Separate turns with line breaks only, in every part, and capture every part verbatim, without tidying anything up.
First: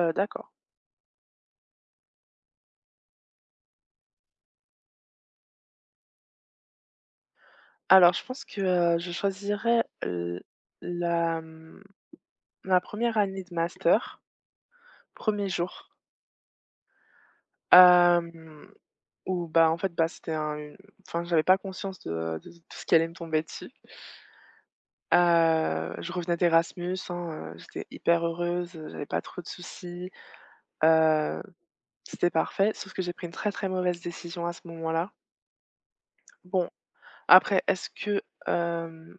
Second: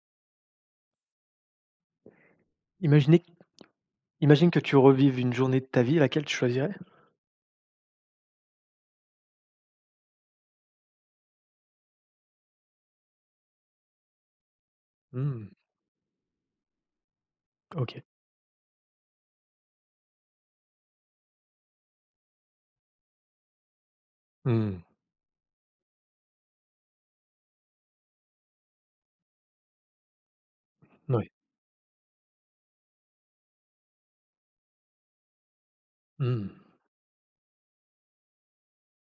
Heu, d'accord.
Imaginez Imagine que tu revives une journée de ta vie, laquelle tu choisirais?
Alors je pense que, heu, je choisirais l la, mmh, ma première année de master, premier
Mmh,
jour,
OK.
hem, où bah, en fait, bah, c'était un une enfin j'avais pas conscience de de tout ce qui allait me tomber dessus.
Mmh,
Heu, je revenais d'Erasmus, hein, heu, j'étais hyper heureuse, heu, j'avais pas trop de soucis,
ouais.
heu, c'était parfait, sauf que j'ai pris une très, très mauvaise décision à ce moment-là.
Mmh.
Bon, après est-ce que, hem,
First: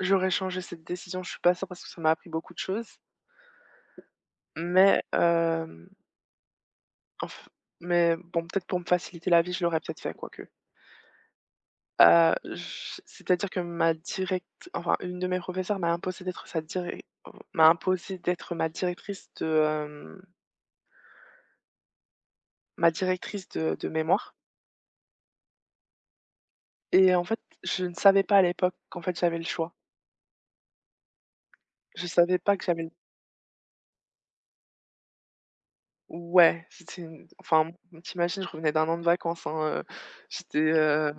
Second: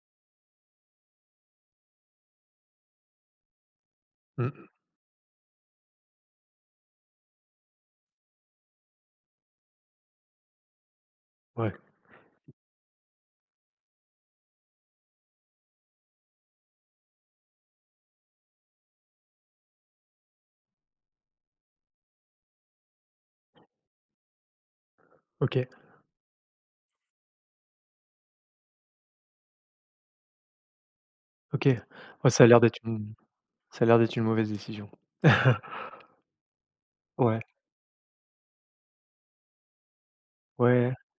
j'aurais changé cette décision? Je suis pas sûre parce que ça m'a appris beaucoup de choses.
Mmh.
Mais hem, enf mais bon, peut-être pour me faciliter la vie, je l'aurais peut-être fait quoique.
Ouais.
Heu, j C'est-à-dire que ma direct enfin, une de mes professeurs m'a imposé d'être sa diré m'a imposé d'être ma directrice de, hem, ma directrice de de mémoire
OK,
et en fait, je ne savais pas à l'époque qu'en fait, j'avais le choix.
OK.
Je
Ouais,
savais
ça a
pas
l'air
que
d'être
j'avais le...
une ça a l'air d'être une mauvaise décision.
Ouais, c'était une...
Ouais,
Enfin, t'imagines, je revenais d'un an de vacances, hein, heu, j'étais,
ouais.
heu,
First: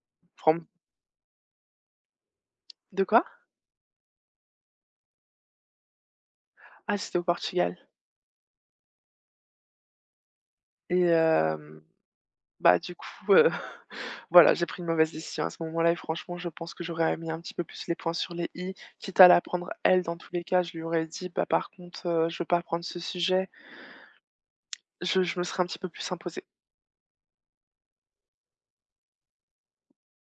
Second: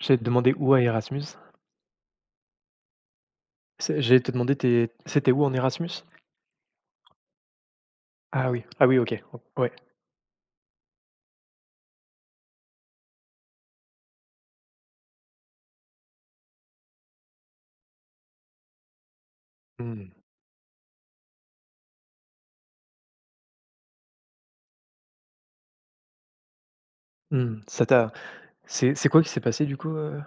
J'allais te demander
from
où à Erasmus?
de quoi?
C'est j'allais te demander tes C'était où en Erasmus?
Ah, j'étais au Portugal
Ah oui, ah oui, OK. Ouais.
et hem, bah, du coup, euh, voilà, j'ai pris une mauvaise décision à ce moment-là et franchement, je pense que j'aurais mis un petit peu plus les points sur les i, quitte à la prendre elle
Mmh.
dans tous les cas, je lui aurais dit: «Bah, par contre, heu, je veux pas prendre ce sujet». Je je me serais un petit peu plus imposée.
Mmh. Ça t'a c'est c'est quoi qui s'est passé du coup, heu?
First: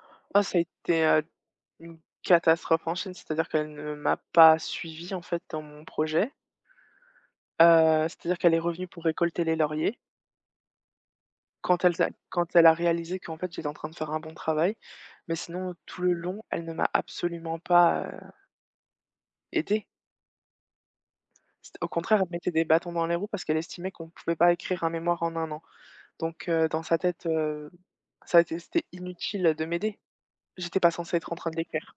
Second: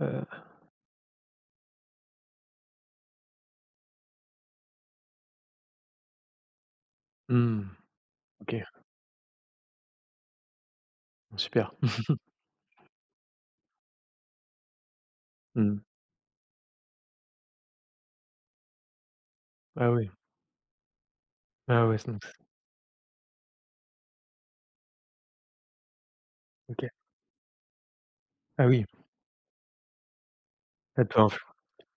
Heu,
Oh, ça a été, heu, une catastrophe en chaîne, c'est-à-dire qu'elle ne m'a pas suivie, en fait, dans mon projet.
mmh,
Heu, c'est-à-dire qu'elle
OK,
est revenue pour récolter les lauriers
super.
quand elle a quand elle a réalisé qu'en fait, j'étais en train de faire un bon travail, mais sinon
Mmh.
tout le long, elle ne m'a absolument pas, heu, aidée.
Ah oui,
C't au
ah ouais, s
contraire, elle mettait des bâtons dans les roues parce qu'elle estimait qu'on ne pouvait pas écrire un mémoire en un an. Donc heu, dans
OK.
sa tête, heu, ça était
Ah
c'était
oui,
inutile de m'aider. J'étais pas
ça
censée
t'a
être en
influ
train de l'écrire.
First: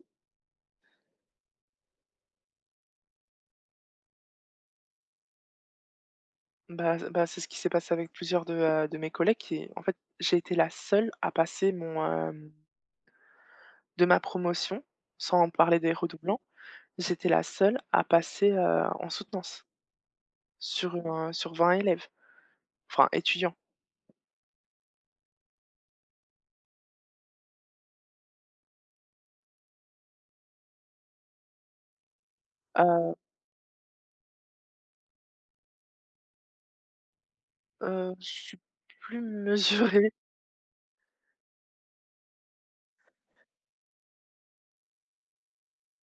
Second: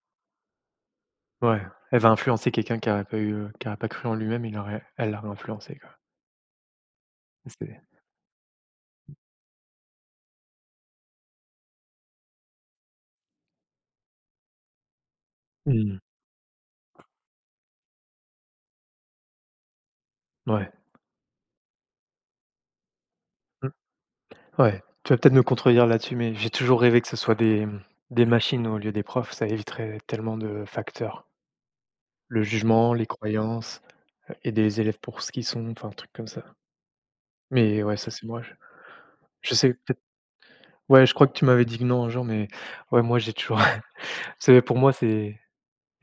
Ouais, elle va influencer quelqu'un qui n'aurait pas eu, heu, qui aurait pas cru en lui-même, il aurait elle l'aurait influencé, quoi.
Bah bah, c'est ce qui s'est
C'est
passé avec plusieurs de, heu, de mes collègues qui en fait, j'ai été la seule à passer mon, hem de ma promotion, sans parler des
Mmh,
redoublants, j'étais la seule à passer, heu, en soutenance
ouais,
sur, heu, sur vingt élèves, enfin étudiants.
mmh, ouais. Tu vas peut-être me contredire là-dessus, mais j'ai toujours rêvé que ce soit des, mmh, des machines au lieu des profs, ça éviterait tellement de facteurs. Le jugement, les
Heu
croyances, heu et des élèves pour ce qu'ils sont, enfin, un truc comme ça. Mais ouais, ça,
je
c'est moi, je
suis plus
je sais peut-être
mesurée.
ouais, je crois que tu m'avais dit que non un jour, mais ouais, moi, j'ai toujours c'est pour moi, c'est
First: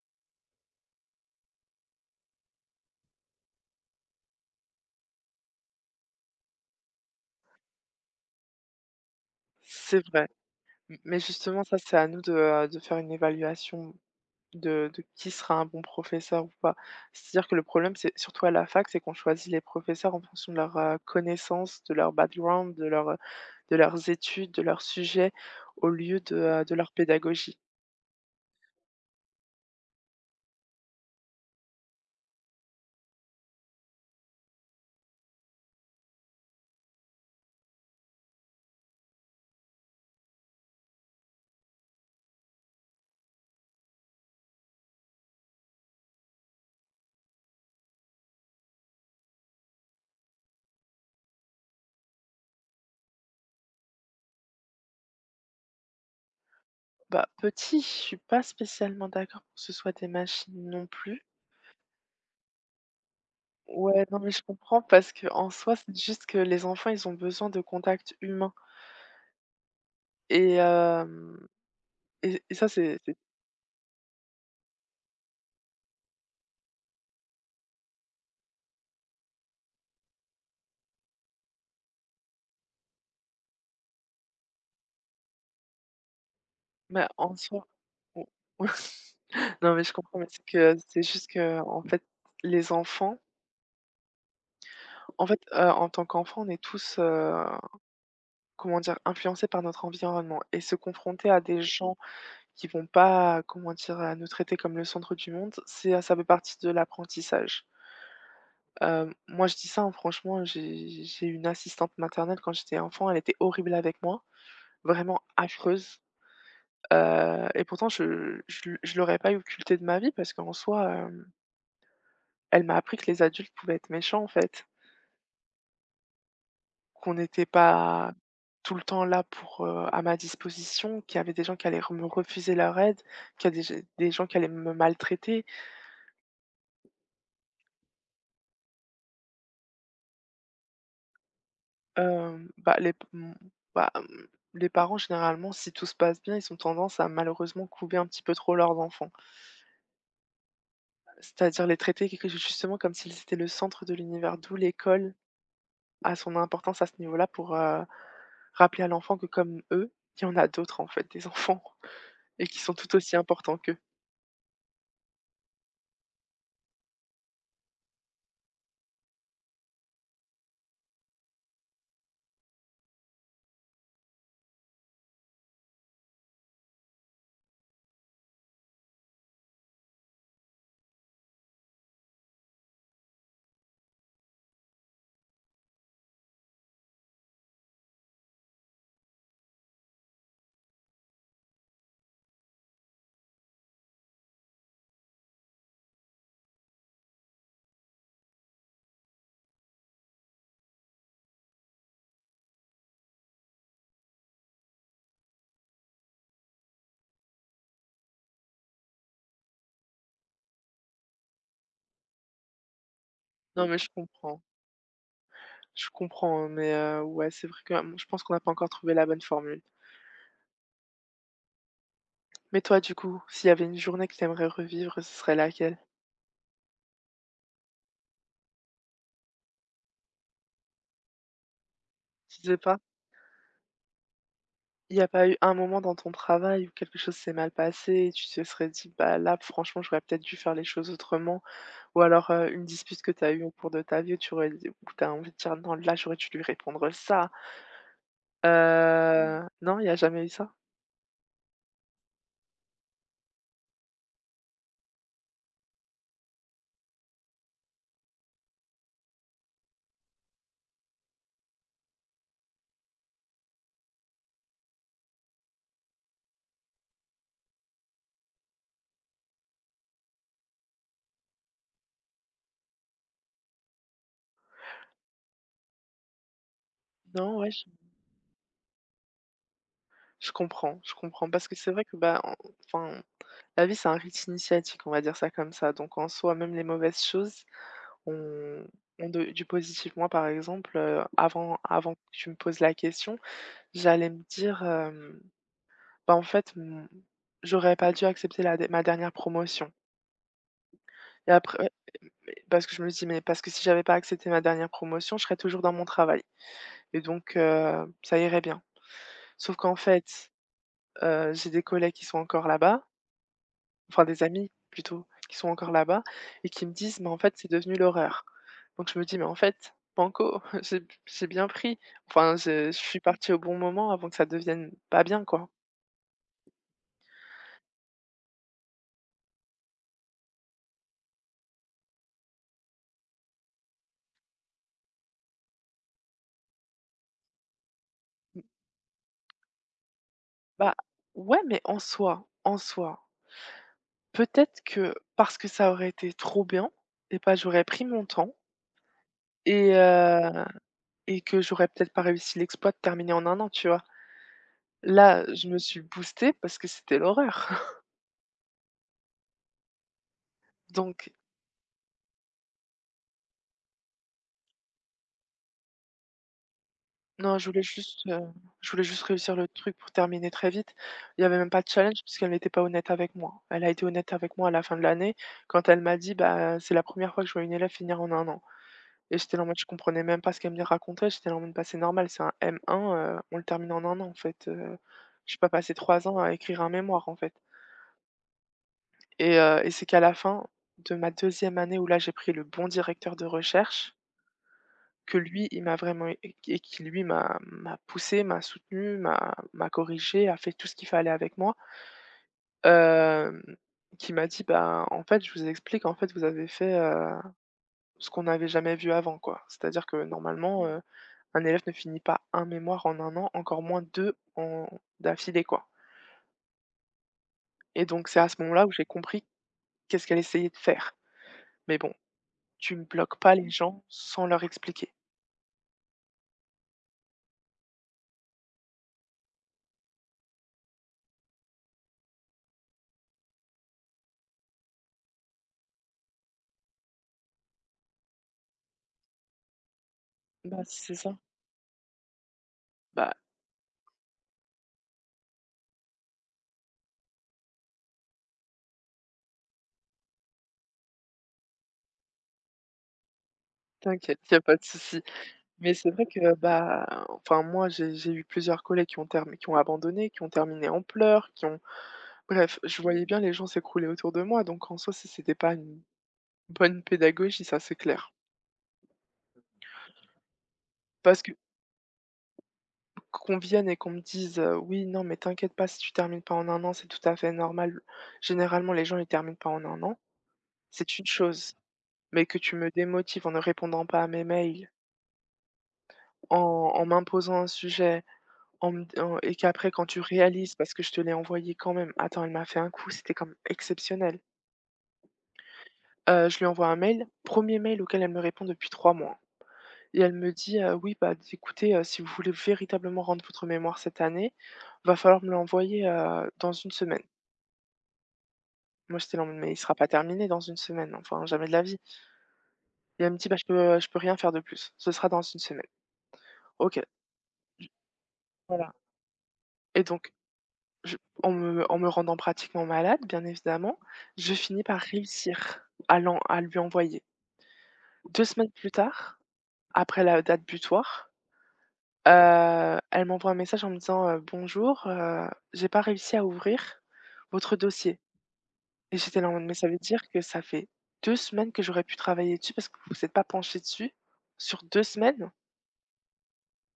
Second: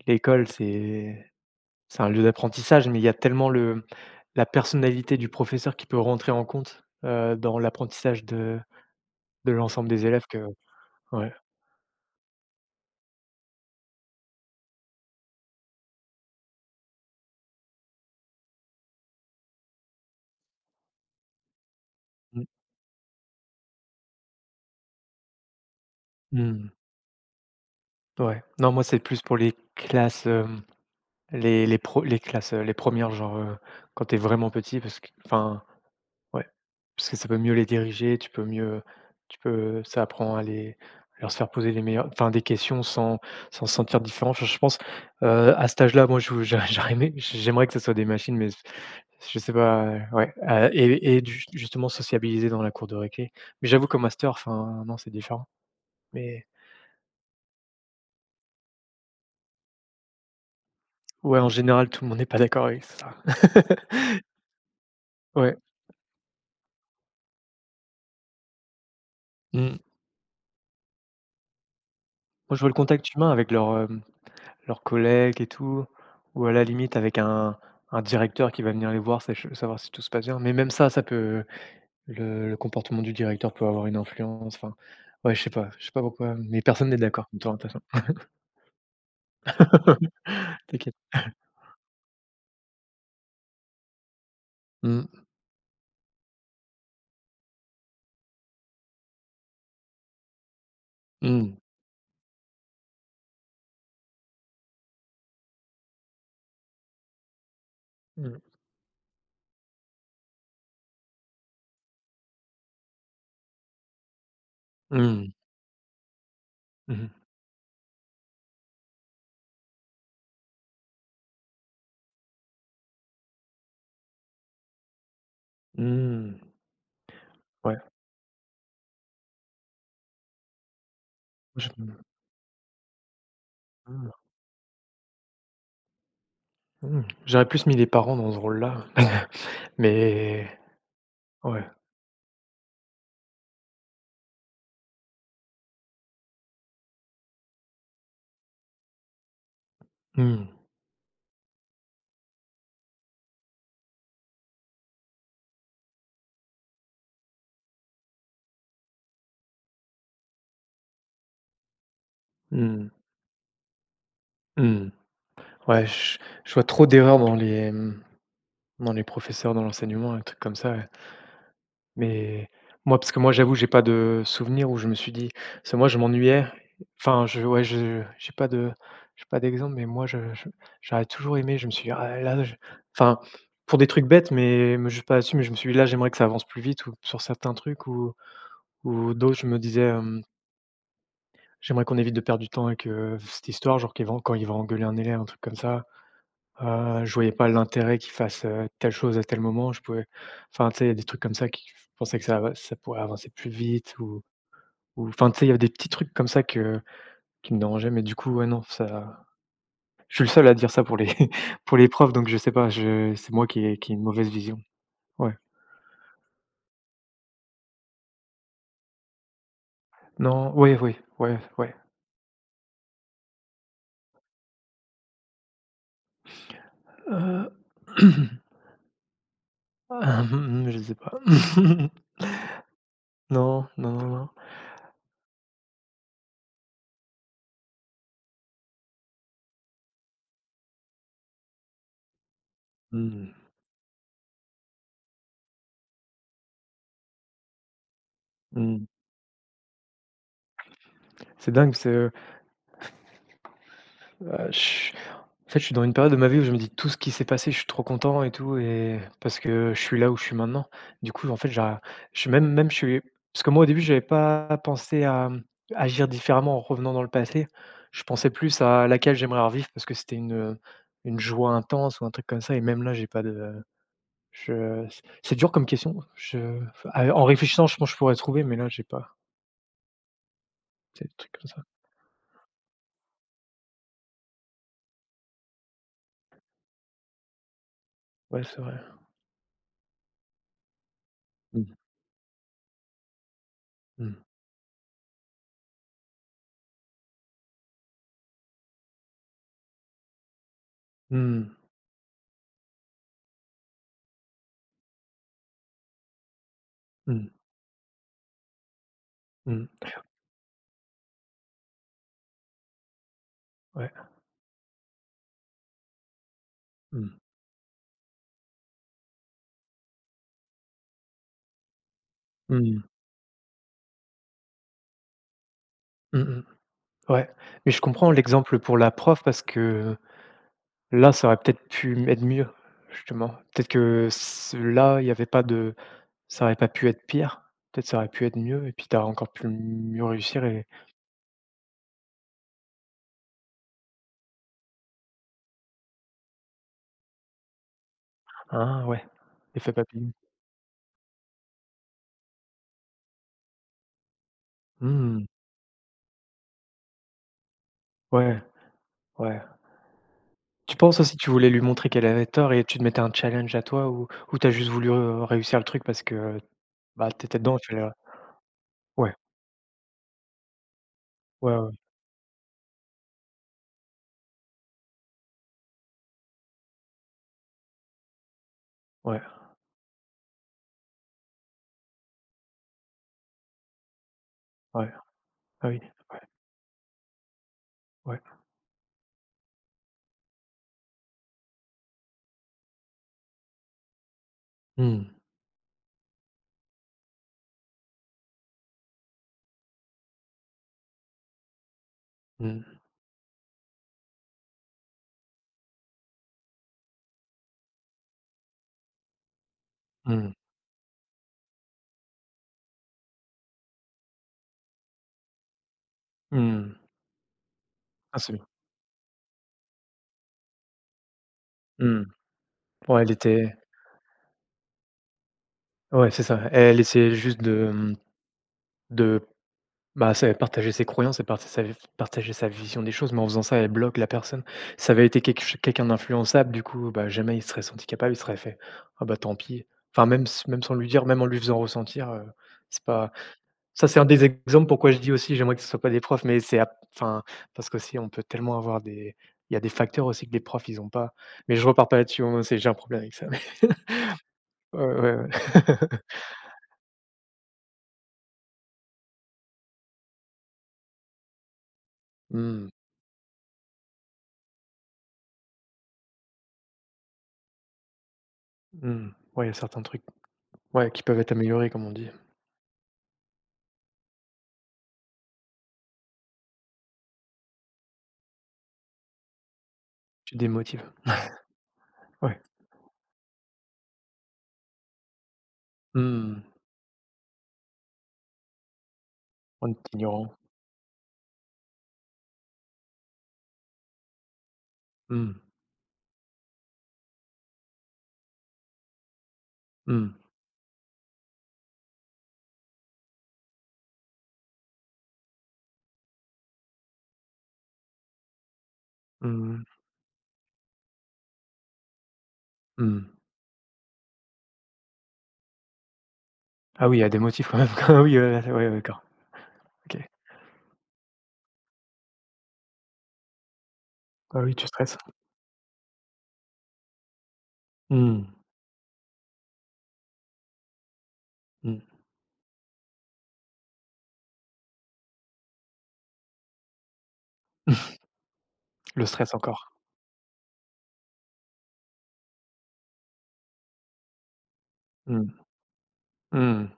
l'école, c'est c'est un lieu d'apprentissage, mais il y a tellement le la personnalité du professeur qui peut rentrer en compte, heu, dans l'apprentissage de de l'ensemble
C'est
des élèves
vrai.
que
M mais
ouais.
justement, ça, c'est à nous de, heu, de faire une évaluation de de qui sera un bon professeur ou pas. C'est-à-dire que le problème, c'est surtout à la fac, c'est qu'on choisit les professeurs en fonction de leurs, heu, connaissances, de leur background, de leur, heu, de leurs études, de leurs sujets, au lieu de,
Mmh
heu,
mh.
de leur pédagogie.
Ouais. Non, moi, c'est plus pour les classes, hem, les les pro les classes, heu, les premières genre, heu, quand tu es vraiment petit parce que enfin, ouais, parce que ça peut mieux les diriger, tu peux mieux tu peux ça apprend à les à leur se faire poser les meilleures enfin des questions sans sans se sentir différent. Enfin, je pense, heu, à cet âge-là, moi, je j'aurais j'aurais aimé j'aimerais que ce soit des machines, mais je sais pas, heu, ouais, heu et et du justement sociabiliser dans la cour de récré. Mais j'avoue qu'au master, enfin, non, c'est différent. Mais
Bah, petit, je suis pas spécialement d'accord pour que ce soit des machines non plus.
ouais, en général, tout le monde n'est pas d'accord avec ça.
Ouais, non, mais je comprends parce que en
Ouais,
soi, c'est juste que les enfants, ils ont besoin de contact humain
mmh.
et hem et et
Moi, je
ça,
vois le
c'est
contact
c'est
humain avec leurs, hem, leurs collègues et tout, ou à la limite avec un un directeur qui va venir les voir, sach savoir si tout se passe bien. Mais même ça, ça peut le le comportement du directeur peut avoir une influence, enfin, ouais, je sais pas, je sais pas pourquoi, mais personne n'est
bah,
d'accord,
en
de toute
soi...
façon.
Mmh. Non, mais je comprends, mais c'est que
T'inquiète.
c'est juste que en fait, les enfants
Mmh.
en fait, heu, en tant qu'enfant, on est tous, heu, comment dire? Influencés par notre environnement et se confronter à
Mmh.
des gens qui vont pas, euh, comment dire? Heu, nous traiter comme le centre du monde, c'est ça fait partie de l'apprentissage.
Mmh.
Hem, moi, je dis ça, hein, franchement, j'ai j'ai une assistante maternelle quand j'étais enfant, elle était horrible avec moi, vraiment
Mmh.
affreuse,
Mmh mh.
heu et pourtant je je je l'aurais pas occulté de ma vie parce qu'en soi, euh, elle m'a appris que les adultes pouvaient être méchants en fait,
Mmh.
qu'on n'était
Ouais,
pas tout le temps là pour, heu, à ma disposition, qu'il y avait des gens qui
je
allaient re me refuser leur aide, qu'il y a des g des
mmh,
gens qui allaient me maltraiter.
mmh. J'aurais plus mis les parents dans ce rôle-là. Mais ouais.
Hem, bah, les p mmh, bah, mmh, les parents généralement, si tout se passe bien, ils ont tendance à malheureusement couver un petit peu trop leurs enfants.
Mmh.
C'est-à-dire les traiter quelque chose justement comme s'ils étaient le centre de l'univers, d'où l'école a son importance à ce niveau-là pour, heu, rappeler à l'enfant que comme eux, il y en a d'autres en fait des enfants. Et qui sont
Mmh.
tout aussi importants qu'eux.
Mmh. Ouais, je je vois trop d'erreurs dans les, mmh, dans les professeurs, dans l'enseignement, un truc comme ça, ouais. Mais moi parce que moi, j'avoue, j'ai pas de souvenir où je me suis dit parce que moi, je m'ennuyais. Enfin, je ouais, je j'ai pas de j'ai pas d'exemple, mais moi, je je j'aurais toujours aimé, je me suis dit: «Ah là, je» enfin, pour des trucs bêtes, mais me juge pas là-dessus, mais je me suis dit: «Là, j'aimerais que ça avance plus vite» ou sur certains trucs ou Ou d'autres, je me disais, hem: «J'aimerais qu'on évite de perdre du temps avec, heu, cette histoire», genre qu'il va quand il va engueuler un élève, un truc comme ça. Heu, je voyais pas l'intérêt qu'il fasse, heu, telle chose à tel moment. Je pouvais Enfin, tu sais, il y a des trucs comme ça qui je pensais que ça va ça pourrait avancer plus vite ou ou enfin, tu sais, il y avait des petits trucs comme ça que qui me dérangeaient, mais du coup, ouais, non, ça je suis le seul à dire ça pour les pour les profs, donc je sais pas, je c'est moi qui
Non, mais
ai
je
qui ai une mauvaise
comprends,
vision. Ouais.
je comprends, hein, mais heu, ouais, c'est vrai que, hem, je pense qu'on n'a pas encore trouvé la bonne formule.
Non, ouais, oui, ouais, ouais.
Mais toi, du coup, s'il y avait une journée que tu aimerais revivre, ce serait laquelle?
Heu, je sais pas.
Tu sais pas,
Non, non, non, non.
il n'y a pas eu un moment dans ton travail où quelque chose s'est mal passé et tu te serais dit: «Bah, là, franchement, j'aurais peut-être dû faire les choses autrement» ou alors, heu, une dispute que tu as
Mmh.
eue au cours de ta vie où tu aurais dit où tu as envie de dire: «Non, là, j'aurais dû lui répondre ça».
Mmh.
Mmh. Non, il n'y a jamais eu ça?
C'est dingue, c'est, heu, bah, je en fait, je suis dans une période de ma vie où je me dis: «Tout ce qui s'est passé, je suis trop content et tout» et parce que je suis là où je suis maintenant. Du coup, en fait, j'a je suis même même je suis parce que moi, au début, j'avais pas pensé à, mmh, agir différemment en revenant dans le passé. Je pensais plus à laquelle j'aimerais revivre parce que c'était une, heu, une joie intense ou un truc comme ça et même là, j'ai pas de je c'est c'est dur comme question. Je Enfin, à en
Non, ouais, je
réfléchissant, je pense je pourrais trouver, mais là, j'ai pas.
je comprends, je
C'est des
comprends
trucs
parce
comme
que
ça.
c'est vrai que, bah, en enfin, la vie, c'est un rite initiatique, on va dire ça comme ça. Donc en soi, même les mauvaises choses
Ouais, c'est
ont
vrai.
ont de du positif. Moi, par exemple, heu, avant
Mmh.
avant que tu me poses la question, j'allais
Mmh.
me dire, hem: «Bah, en fait, mmh, j'aurais pas dû accepter la dé ma dernière promotion» et
Mmh.
après parce que je me dis: «Mais parce que si j'avais pas accepté ma dernière promotion, je serais toujours dans mon travail». Et
Mmh.
donc heu, ça irait bien. Sauf qu'en
Mmh.
fait, heu, j'ai des collègues qui sont encore là-bas,
Ouais.
enfin des amis plutôt, qui sont encore là-bas et qui me disent: «Mais en
Mmh.
fait, c'est devenu l'horreur». Donc je me dis: «Mais en fait, banco, j'ai b j'ai bien pris. Enfin, je je
Mmh.
suis partie au bon moment avant que ça devienne pas bien, quoi».
Mmh mh. Ouais. Mais je comprends l'exemple pour la prof parce que là, ça aurait peut-être pu m être mieux, justement. Peut-être que s là, il y avait pas de ça aurait pas pu être pire. Peut-être ça aurait pu être mieux et puis tu as encore pu mieux réussir et
Bah, ouais, mais en soi en soi, peut-être que parce que ça aurait été trop bien et bah, j'aurais pris mon temps
ah ouais, l'effet
et
papillon.
heu et que j'aurais peut-être pas réussi l'exploit de terminer en un an, tu vois? Là,
Mmh.
je me suis boostée parce que c'était l'horreur.
Ouais, ouais. Tu penses
Donc
aussi que tu voulais lui montrer qu'elle avait tort et tu te mettais un challenge à toi ou ou tu as juste voulu, heu, réussir le truc parce que, bah, tu
non,
étais
je
dedans,
voulais
il fallait ouais.
juste, heu, je voulais juste réussir le truc pour terminer très vite. Il y avait même
Ouais,
pas de
ouais,
challenge puisqu'elle n'était pas honnête avec moi. Elle a été honnête avec moi à la fin de l'année quand elle m'a dit: «Bah, c'est la première fois que je vois une élève finir en un an» et
ouais,
j'étais là en mode je comprenais même pas ce qu'elle me racontait. J'étais là en mode: «Bah, c'est normal, c'est un M un, heu, on le termine en un an en fait, heu,
ouais.
je suis pas
Ah
passer
oui,
trois ans
ouais,
à écrire un mémoire en fait»
ouais.
et heu et c'est qu'à la fin de ma deuxième année où là, j'ai pris le bon directeur de recherche.
Mmh.
Que lui, il m'a vraiment... é Et qui lui m'a m'a poussée, m'a soutenu, m'a m'a corrigée, a fait tout ce qu'il fallait avec moi.
Mmh.
Hem, qui m'a dit: «Bah, en fait, je vous explique, en fait, vous avez fait, heu, ce qu'on n'avait jamais vu avant, quoi». C'est-à-dire que
Mmh.
normalement, Mmh. un élève ne finit pas un mémoire en un an, encore moins deux en d'affilée, quoi.
Mmh.
Et donc
Ah,
c'est à
c'est
ce
bien.
moment-là où j'ai compris qu'est-ce qu'elle essayait de faire. Mais bon,
Mmh.
tu ne
Ouais, elle
bloques pas les
était
gens sans leur expliquer.
ouais, c'est ça. Elle essayait juste de, mmh, de bah, c'est partager ses croyances et parta sa v partager sa vision des choses, mais en faisant ça, elle bloque la personne. Ça avait été quelque ch quelqu'un d'influençable, du coup, bah, jamais il se serait senti capable, il se serait fait: «Ah bah, tant pis». Enfin, même s
Bah,
même sans lui
c'est
dire,
ça.
même en lui faisant ressentir, heu, c'est
Bah,
pas ça, c'est un des exemples pourquoi je dis aussi: «J'aimerais que ce soit pas des profs», mais c'est ap enfin, parce qu'aussi on peut tellement avoir des il y a des facteurs aussi que les profs ils ont pas. Mais je repars pas là-dessus, hein, c'est j'ai un problème avec ça.
t'inquiète, y a pas de
Ouais,
souci.
ouais, ouais.
Mais c'est vrai que, bah, enfin moi j'ai j'ai eu plusieurs collègues qui ont term qui ont abandonné, qui ont terminé en pleurs, qui ont bref,
Mmh.
je voyais bien les gens s'écrouler autour de moi, donc en soi, ça c'était pas une bonne pédagogie, ça c'est clair.
Mmh. Ouais, il y a certains trucs, ouais, qui peuvent
Parce que
être améliorés comme on dit.
qu'on vienne et qu'on me dise: «Heu, oui, non, mais t'inquiète pas, si tu termines pas en un an, c'est tout à fait normal». Généralement, les gens ils terminent pas en un an,
Tu démotives.
c'est une chose, mais que
Ouais.
tu me démotives en ne répondant pas à mes mails,
Mmh.
en en m'imposant un sujet. En me d en Et qu'après
On
quand
est
tu
ignorant.
réalises parce que je te l'ai envoyé quand même attends, elle m'a fait un coup, c'était comme exceptionnel.
Mmh.
Heu, je lui envoie un mail, premier mail auquel elle me répond depuis trois mois et elle
Mmh.
me dit: «Heu, oui, bah, d écoutez, heu, si vous voulez véritablement rendre votre mémoire cette année, va falloir me l'envoyer, heu, dans une semaine». Moi, j'étais là en mode: «Mais
Mmh
il sera
mh.
pas terminé dans une semaine, enfin jamais de la vie» et elle me
Mmh.
dit: «Bah, je peux, je peux rien faire de plus, ce sera dans une semaine». OK,
Ah oui, il y a des motifs quand même. Ah oui, ouais, ouais, ouais,
voilà
d'accord.
et
OK.
donc... Je En me en me rendant pratiquement malade, bien évidemment, je
Ah oui,
finis
tu
par
stresses.
réussir à l'en à lui envoyer. Deux
Mmh.
semaines plus tard, après la date butoir,
Mmh.
heu, elle m'envoie un message en me disant, heu: «Bonjour, heu, j'ai pas réussi à ouvrir votre dossier» et
Le
j'étais là en
stress
mode: «Mais ça
encore.
veut dire que ça fait deux semaines que j'aurais pu travailler dessus parce que vous vous êtes pas penché dessus sur deux semaines?»
Mmh. Mmh.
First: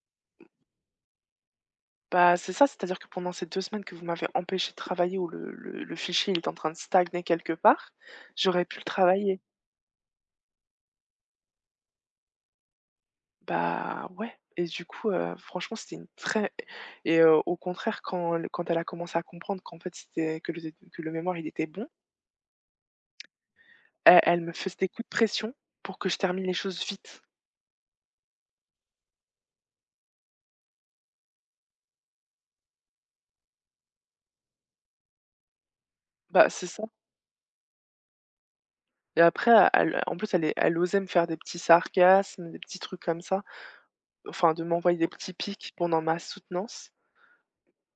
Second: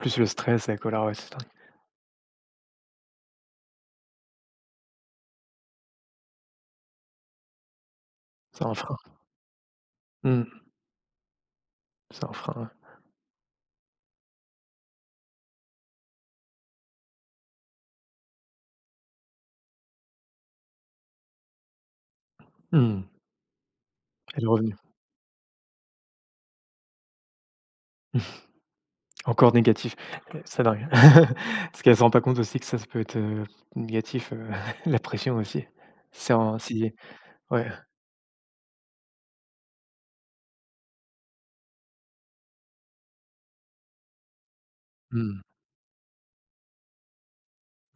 Plus le stress, la colère, ouais, c'est un,
Bah, c'est ça, c'est-à-dire que pendant ces deux semaines que vous m'avez empêché de travailler où le le le fichier il est en train de stagner quelque part, j'aurais
c'est un
pu le
frein.
travailler.
Mmh. C'est un frein,
Bah, ouais et du coup, heu, franchement, c'était une très... et heu, Au contraire, quand l quand elle a commencé à comprendre qu'en fait, c'était que le que le mémoire, il était bon,
ouais. Mmh.
elle elle
Et le
me faisait
revenu.
des coups de pression pour que je termine les choses vite.
Encore négatif, heu, ça n'a rien. Parce qu'elle ne se rend pas compte aussi que ça, ça peut être, heu, négatif, heu, la pression aussi. C'est
Bah,
en
c'est
si
ça
si. Ouais.
et après, elle en plus, elle est elle osait me faire des petits sarcasmes, des petits trucs comme ça, enfin, de m'envoyer des petits
Mmh.
pics pendant ma soutenance.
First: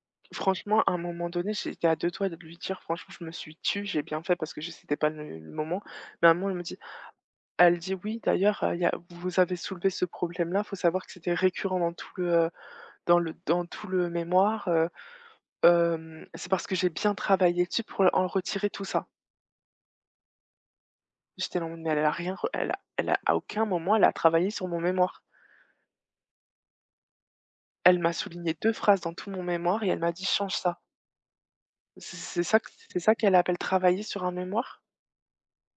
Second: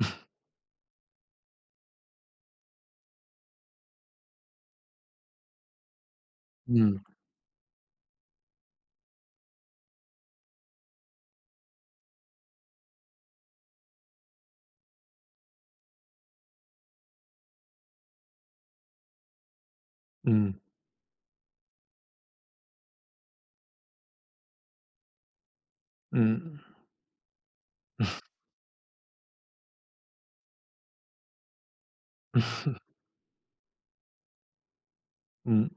Franchement, à un moment donné, j'étais à deux doigts de lui dire: «Franchement, je me suis tue, j'ai bien fait» parce que je c'était pas le le moment. Mais à un moment, elle me dit:
Mmh.
Elle dit: «Oui, d'ailleurs, heu, il y a vous avez soulevé ce problème-là». Il Faut savoir que c'était récurrent dans tout le, heu, dans le dans tout le mémoire, heu, hem, c'est parce que j'ai bien travaillé dessus pour en retirer tout ça.
Mmh.
J'étais là: «Mais elle a rien re elle a elle a à aucun moment elle a travaillé sur mon mémoire».
Mmh.
Elle m'a souligné deux phrases dans tout mon mémoire et elle m'a dit: «Change ça». C'est c'est ça que c'est ça qu'elle appelle travailler sur un mémoire?
Mmh.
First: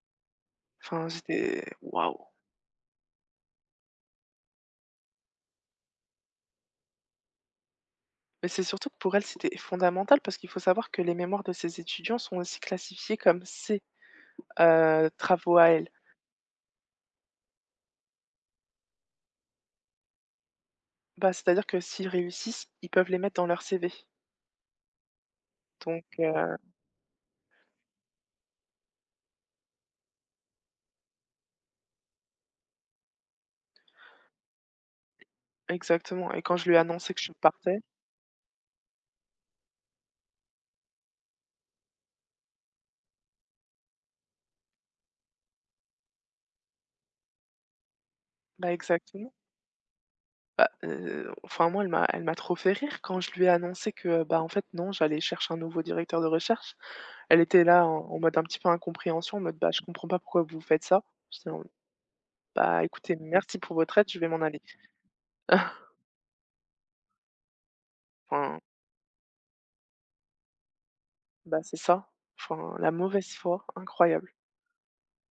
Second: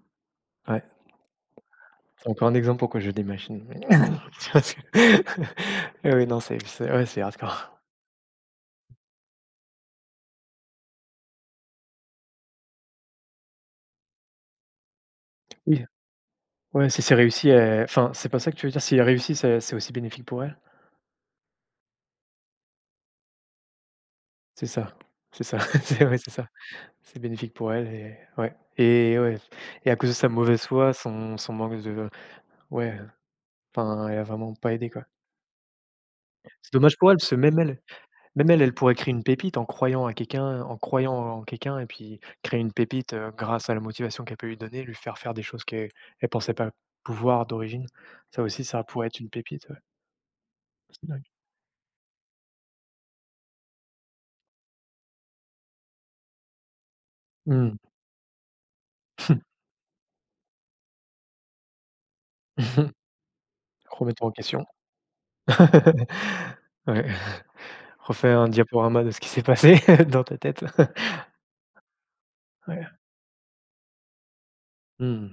Ouais,
Enfin, j'étais waouh!
c'est encore un exemple pourquoi je démachine. Tu vois ce que eh oui, non, c'est c'est ouais, c'est hardcore.
Mais c'est surtout que pour elle, c'était fondamental parce qu'il faut savoir que les mémoires de ses étudiants sont aussi classifiés comme C. Heu, travaux à
Oui,
elle.
ouais, si c'est réussi, heu, enfin, c'est pas ça que tu veux dire? Si elle réussit, c'est c'est aussi bénéfique pour elle?
Bah, c'est-à-dire que s'ils réussissent, ils peuvent les mettre dans leur C V.
C'est ça, c'est ça,
Donc
c'est ouais, c'est ça.
heu
C'est bénéfique pour elle et ouais et ouais et à cause de sa mauvaise foi, son son manque de ouais, enfin, elle a vraiment pas aidé, quoi.
exactement et quand je lui
C'est
ai
dommage pour
annoncé
elle
que
parce
je
que même
partais,
elle même elle, elle pourrait créer une pépite en croyant à quelqu'un en croyant en quelqu'un et puis créer une pépite, heu, grâce à la motivation qu'elle peut lui donner, lui faire faire des choses qu'elle elle pensait pas pouvoir d'origine. Ça aussi,
bah,
ça pourrait être une
exactement.
pépite, ouais.
Bah,
C'est dingue.
heu, enfin moi elle m'a elle m'a trop fait rire quand je lui ai annoncé que, bah, en fait non, j'allais chercher un nouveau directeur de recherche. Elle était
Mmh.
là en en mode un petit peu incompréhension, en mode: «Bah, je comprends pas pourquoi vous faites ça». Je dis: «Bah, écoutez, merci pour votre aide, je
Remettre
vais
en
m'en aller».
question. Ouais. Refaire un
Enfin,
diaporama de ce qui s'est passé dans ta tête.
bah, c'est ça. Enfin,
Ouais.
la mauvaise foi, incroyable.
Mmh.